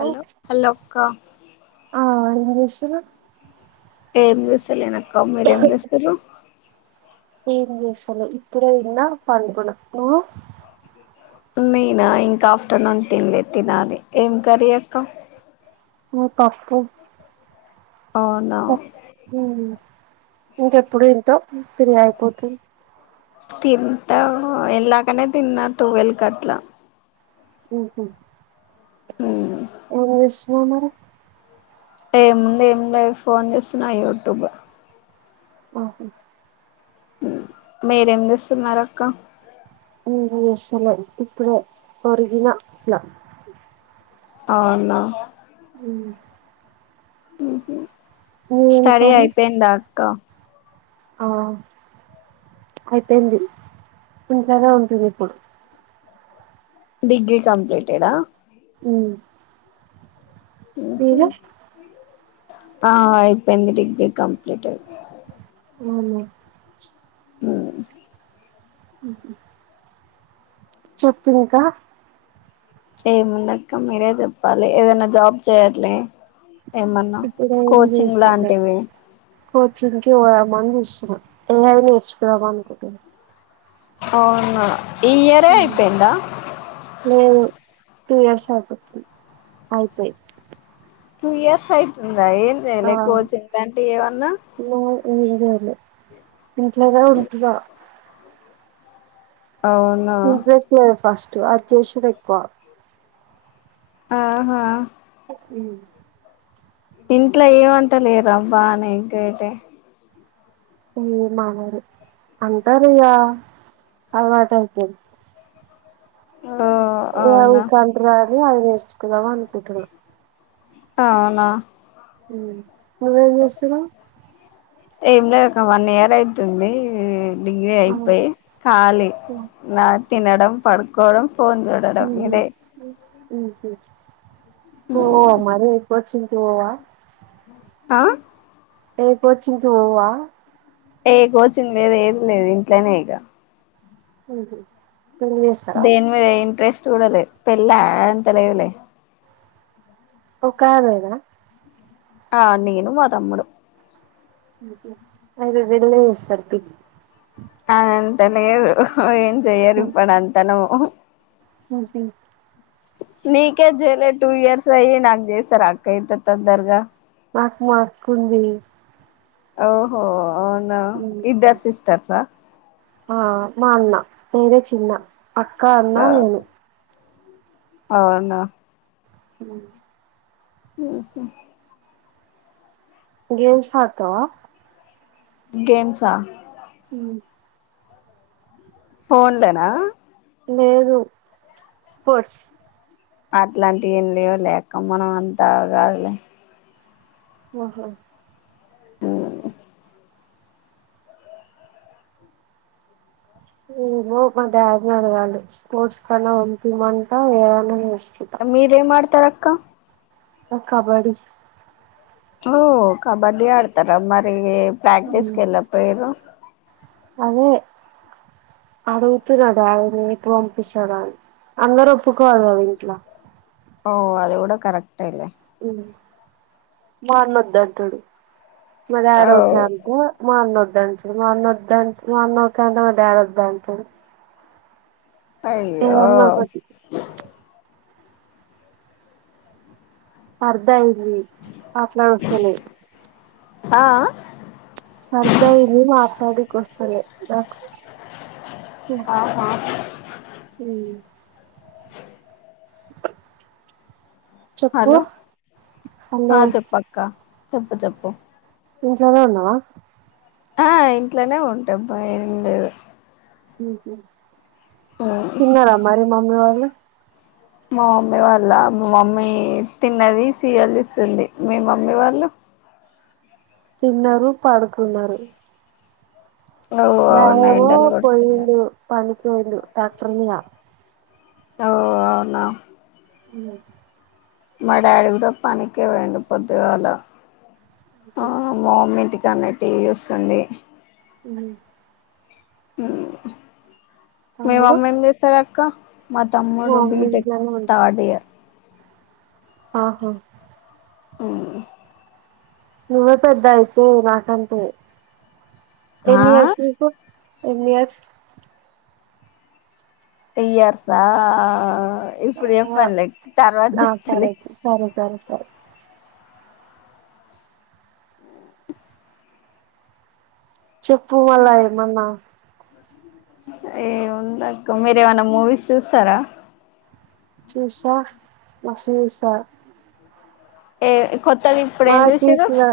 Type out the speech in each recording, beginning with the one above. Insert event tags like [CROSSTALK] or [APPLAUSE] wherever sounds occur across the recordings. Hello hello అక్క ఎం చేస్తున్నావ్ ఎం చేస్తలేం కమ ర ఎం సరు ఏం చేసలో ఇప్పుడే తిన్నా పండుకున్న నువ్వు నేనా ఇంకా ఆఫ్టర్నూన్ తినలేదు తినాలి ఏం కర్రి అక్క ఆ పప్పు అవునా ఉమ్ ఇంకెప్పుడు ఏంటో త్రి అయిపోతుంది తింటా ఎళ్లాకనే తిన్నా టువెల్ అట్లా ఉ ఉమ్ ఊ ఒమర ఏముంది ఏంలేదు ఫోన్ చేస్తున్నా యూట్యూబ్ ఓహో మీరేం చేస్తున్నారు అక్క యషల ఇప్పుడే ఒరిగినలా అవునా హమ్ మ్మ్ స్టడీ కర్రీ అయిపోయింద క ఆ అయిపోయింది ఇంట్లోనే ఉంటుంది ఇప్పుడు డిగ్ర్రిీ కంప్లీటెడా మ్మ్ మ్మ్ హ్మ్ ఆ అయిపోయింది డిగ్రీ కంప్లీటేడ్ అవునా ఉమ్ మ్మ్ చెప్పినాకా ఏముండక్క మీరే చెప్పాలి ఏదైనా జాబ్ చేయట్లే ఏమన్నా ఇప్పుడ ఏం కోచింగ్ చేస్తలే లాంటివి కోచింగ్కి పోదామా అని యై ఐ నేర్చుకుందాం అనుకుంటున్న అవునా ఈ ఇయర్ ఐ ఉమ్ అయిపోయిందా లేదు టూ ఇయర్స్ అయిపోతుంది అయిపోయి టూ ఇయర్స్ ఆయిపో ఆ ఇ ఏం చేయాలే ఇంట్లోనే ఉంటునా అవునా ఇంట్రెస్ట్ లేదు ఫస్ట్ ఆది చేసేదే ఎక్కువ ఆహా మ్మ్ ఇంట్లో ఏమంట లేరుబ్బా ఇంక ఐతే ఉమ్ మాములే అంటారిగా అలవాటు అయిపొయింది. ఓ ఎవ అవునా కంత్ర అది నేర్చుకుందాం అనుకుంటున అవునా మ్మ్ నువ్వేం జేస్తునావ్ ఎమ్ లేదు ఇ వన్ ఇయర్ అయితుంది మ్మ్ డిగ్రీ అయిపోయి ఖాళీ నా తినడం పడకోవడం ఫోన్ జూడడం ఇదే మ్మ్ హ్మ్ ఓ అ మరి ఎకువచ్చ పోవ ఆ ఏ కోచింగ్ కి పోవా ఏ కోచింగ్ లేదు ఎమ్ లేదు ఇంట్లోనే ఇక మ్మ్ హ్మ్ దీని మీద ఇంట్రెస్ట్ చూడలే పెళ్ళ ఆ అంత లేదులే ఒక దానివే గద ఆ నేను మా తమ్ముడు అయితే లేట్ గానే చేస్తారు తీయ్యి ఆ అంత లేదు చేయరు ఇపుడు అంతలో ఆహా [UNINTELLIGIBLE] నీకే జేలే టూ ఇయర్స్ అయి నాక్ జేస్తర అక్క ఇంత తొందర్గా నాకు మా అక్క ఉంది. ఓహో అవునా ఇద్దరు సిస్టర్స్ హ ఆ మా అన్న నేనే చిన్న అక్క అన్న నేను అవునా అ హ గేమ్స్ ఆడుతావా గేమ్స్ హ హ ఫోన్లనా లేదు స్పోర్ట్స్ అట్లాంటి ఏం లేవు లే అక్క మనం అంతా కాదు లే ఆఓహా అవు ఏమో మా డాడీ అడగాలి స్పోర్ట్స్ కన్నా ఉంటమంటా ఏ మీరేంమాతారు అక్ అక్క కబడ్డి ఓ కబడ్డీ ఆడతార మరి ప్రక్టీీస్క ఎల్లకపోఇల్లు అదే అడుగుతున్నా డాడీని పంపిింస్థాడా అని అందరూ ఒప్పుకోవాలి కదా ఇంట్లో ఓ అది కూడా కరెక్ట్ ఏ లే మాన్న వద్దు అంటాడు మ డాడీ ఓ ఓకే అంటే మా అన్న వా వద్దు అంటాడు మా అన్న ఓకే అంటే మా డాడీ వద్దు అంటాడు అయ్యో ఒకటి అర్ధా ఇట్ పాట్లా వస్తులే ఆ సర్దైంది మాట్లడెకొస్తలే నాకు ఊ ఆ అ చెప్పు హలో హలో ఆ చెప్పక్క చెప్పు చెప్పు నుంచోనే ఉన్నావా. ఆ ఇంట్లోనే ఉంటబ్బా ఏం లేదు ఊహు ఉమ్ తిన్నార మరి మమ్మీ వాళ్ళ్ ఉ ఆ మా మమ్మీ వాళ్ళ మా మమ్మీ తిన్నది. సీరియల్ చూస్తుంది. మీ మమ్మీ వాళ్ళు తిన్నరు పడుకున్నారు. ఓ అవునా బావేమో ఎండలు కొడుతున్నాయి పోయిండు పనుకుండు ట్రాక్టర్ మీద ఔ అవునా ఇందాక మా డాడీ కూడా పనికి పోయిండు పొద్దుగాల. మా మమ్మీ ఇంటికి తల నొప్పి వస్తుంది. మిమ్మల్ని ఊ మీ తమ్ముడు మమ్మెం చేస్తాది అక్క. మా మా తమ్ముడు మమ్మీ బిటెక్ ఇంట్లోనే థర్డ్ ఇయర్. ఆహ ఊ నువ్వే పెద్ద అయితే నాకంటే. ఆ ఎన్ని అస్లుకు ఎన్ని అస్ త్రీ ఇయర్స్ ఆ ఇప్పుడు ఆ చెప్పన్లే తర్వాత ఆ చెప్తాలే. సరే సరే సరే సరే చెప్పు మలా ఏమన్నా. ఏం ఉందక్క మీరేమన్నా మూవీస్ చూస్తారా. చూస్తా మస్త్ చూస్తా. ఏ కొత్తగా ఇప్పుడు మా ఏం చూసిర్రు కిప్పుడా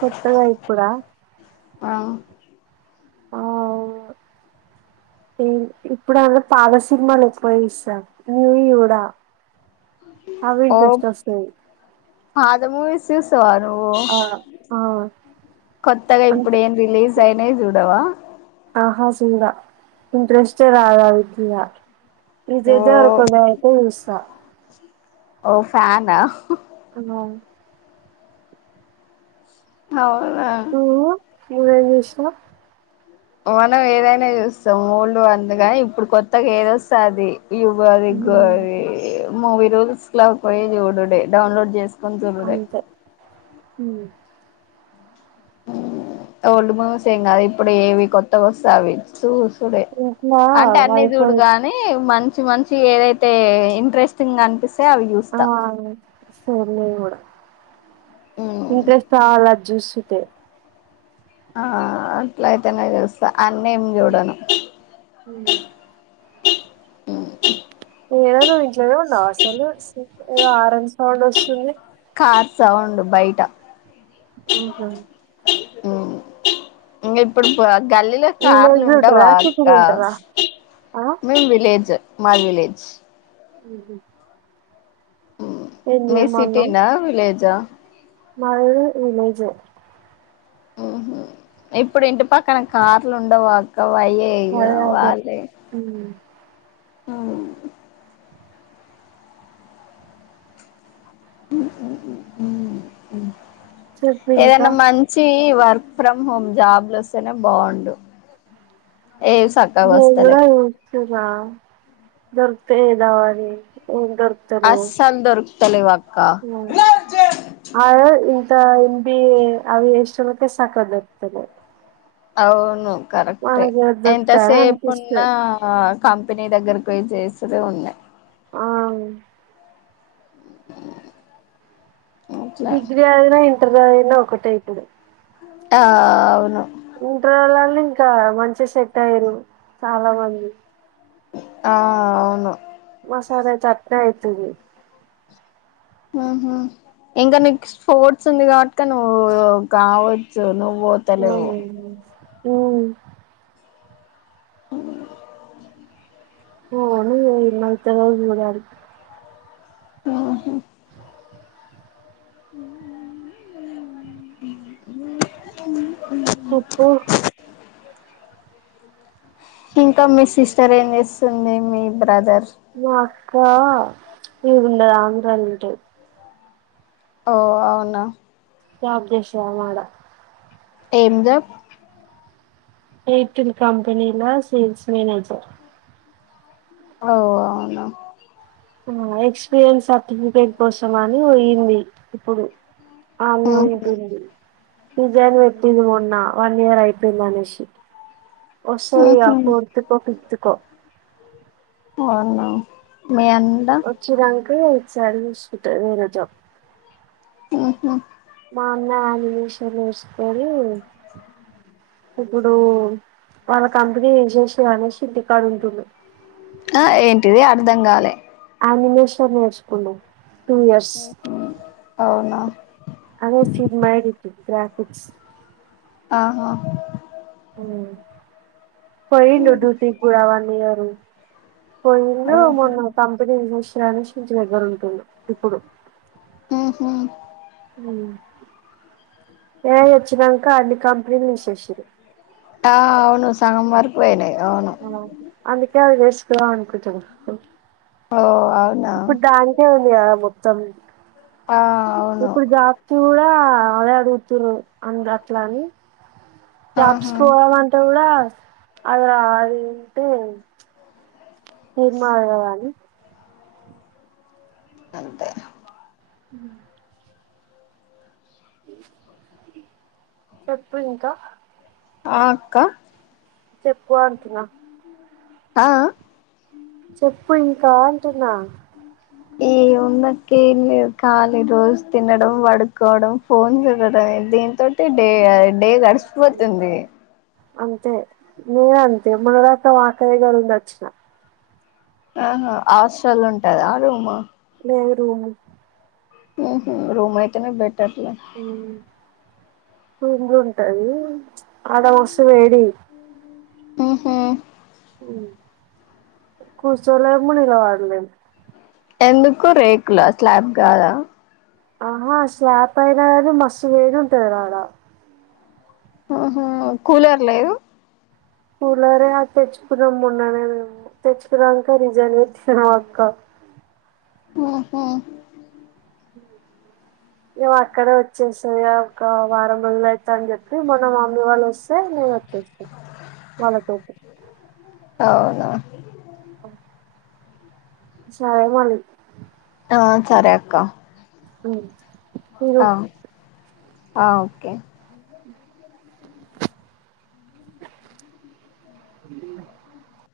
కొత్తగా ఇప్పుడా. ఆ ఆ ఇ ఇప్పుడు అల్ల పాత సినిమాలు ఉపయోగిస్తా న్యూవి చూడా. ఓ పాత మూవీస్. చూస్తావా ఆ ఆ కొత్తగా ఇప్పుడు అంతే ఏం రిలీజ్ అయినయి జూడవా ఇంగ ఇంట్రెస్టే రాలా ఇగ ఓ విజయ్ దేవరకొండవయితే జూస్తా ఓ ఫ్యాన అవును అవు ఓ నువ్వేం జెస్తున్నావ్ మనం ఏదైనా జూస్తాం ఓల్డ్ అందుగాని ఇప్పుడు కొత్తగా ఏదొస్తుా అది యు బార గరి మూవీ రూల్స్లోకి పోయి జూడుడే డౌన్లోడ్ చేసు కొంతుడుర్ ఉ ఓల్డు మువీసేంగాదు ఇప్పుడు ఏవి కొత్త వస్తావి చ చూడే ఇంట్లా అంటే అన్ని చూడు వైఫై గాని మంచి మంచి మంచి ఏదైతే ఇంట్రెస్టింగ్ అనిపిస్తుంది ఆ సర్లే ఇబడు ఉమ్ ఇంట్రెస్ట్ రాల జూసుతే ఆ అట్లాయితేనేసా అన్నేం ఏం చూడను ఉమ్. ఉ నేన నువ్వు ఇంట్లోనే ఉన్నావు అసలు ఏదో ఆరం సౌండ్ వస్తుంది ఆ సౌండ్ బయట ఊహు ఉ ఇంగ ఇప్పుడు పో గల్లీలో కార్లు విలేజ్ ఉంటారా సిటీలో ఉండవాక్క ఉంటారా ఆ మేం విలేజ్ మాది విలేజ్ ఉహ మీ సిటీనా విలేజ మాది గూడా విలేేజే ఓహో ఇప్పుడు ఇంటి పక్కన కార్లు ఉండవా అయే ఇగ అదే అదే వాళ్లే ఉమ్. ఆ చెప్పు ఇంకా ఏదైనా మంచి వ ఫ్రమ్ హోమ్ జాబ్ లోస్తేనే బాగుండు. ఏవి సక్కగా నేను గూడా వస్తలేవు చూస్తున్న దొరికితే చేద్దామని అస్సల్ దొర్ తలెవ్ అ మ్మ్ అదే క ఎం బీ ఏ అవి చేసినోళ్లకే సక్కగ దొర్కుతలేవు. అవును కరెక్టే దొరుకుతాయా ఎంతసేపు ఉన్నా అనిపిస్తది కం పినీ దగ్గరకు పొయి చేస్తనే ఉండే ఆ అట్లా డిగ్రీ చదివిన ఇం టర్ చదివిన ఒక్కటే ఇప్పుడు. ఆ అవును ఇంటరోలన్న ఇంకా మంచిగా సెట్ అయిర్రు చాలా మంది. ఆ అవును మసాలా చత్తగైతుంది హ్మ్ హు ఇంకా నీకు స్పోర్ట్స్ ఉంది కాబట్టిక నువ్వూ కావచ్చు నువ్ మ్మ్ మ్మ్ మ్మ్ మ్ అవును ఎన్నైతాయో చూడాలి. హ్మ్ హు చెప్పు ఇంకా మీ సిస్టర్ ఏం చేస్తుంది మీ బ్రదర్ వా క్కా ఈడుండదు ఆంధ్రాలుంటది ఓ అవునా జాబ్ చేస్తదామే ఆడ ఏం జాబ్? ఎయిర్టెల్ కంపెనీలో సేల్స్ మేనేజర్. ఓ అవునా మ్మ్ ఎక్స్పీరియన్స్ సర్టిఫికెట్ కోసం అని పోయింది. ఇప్పుడు అనే ఉహు ఉంటుంది, రిజైన్ పెట్టింది మొన్న వన్ ఇయర్ అయిపోయింది అనేషి వస్తది ఇగ ఫోర్త్కో, ఫిఫ్త్కో అవునా మీ అన్న వచ్చిరంకో సైడ్ చూసుకుటది వేరే జాబ్ హ్మ్ హు మా అన్నా అది సర స్ అదు ఇప్పుడు వాళ్ళ కంపెనీ తీసెస్ అనసి ఇంటికాడ ఉంటుండ్రు టిది అర్థం కాలే ఆనిమేషన్ నేర్చుకుండే అవునా అదే సీడ్ మై డిటు గ్రాఫిక్స్ ఆ హా ఉ పోయిండు డ్యూటీ కూడా వన్ ఇయరు పోయిండు ఓహో మొన్న కంపెనీ చూసి ప్రమష్ నుంచి దగ్గర ఉంటుండు ఇప్పుడు హు హు ఏ వచ్చదంకా అన్ని కా విన్నసేసిర్రు సగంవార్ ఆ అందుకే చేస్ సలాను కొంచం హ ఇప్పుడు డాన్సే ఉంది కదా మొ తమి ఆ అవును ఇప్పుడు జాప్తి కూడా చాలే అడుగుతురు అందు అట్ల అని కాబ్స్ ఆహా పోదాం అంటే కూడా అలా అది ఇంటే హిమా అడవాణి అంతే ఉ ఉ చెప్పు ఇంకా ఆ అక్క చెప్పు అంతేనా ఆ అ చెప్పు ఇంకా అంటున్నా ఈ ఉన్నకి ఖాళీ రోజు తినడం పడుకోవడం ఫోన్ చూడడం ఏంది తటి డే డే గడిసిపోతుంది అంతే నేనంతే మన రకం ఆకలిగలుండచ్చిన ఆహా ఆవసయాలు ఉంటది ఆ రూమా రూమ్ రూమ్ అయితేనే బ మ్మ్ రంగ ఉంటది ఆడ వస వేడి మ్మ్ హ్మ్ కూర్చోలేము నిలబడ లేము ఎందుకు రేకులా స్లాబ్ కాదా ఆహా శ్వాప్ అయినాారు మసవేడి ఉంటది ఆడా ఆహ కూలర్ లేదు కూలర్ తెచ్చుకున్నాాం మొన్ననే మే తెచ్చకున్నాక రిజైన్ తిన అక్క ఓహో ను అక్కడే వచ్చేస్తాయ ఒక వారం రజలు అవుతా అని చెప్పి మొన మమ్మీ వాళ్ళు వస్తే నేను వచ్చేను వాళ్ళతోటి అవునా ఓ సరే మళ్ళీ ఆ సరే అక్క మ్మ్ అ ఆ ఓకే అ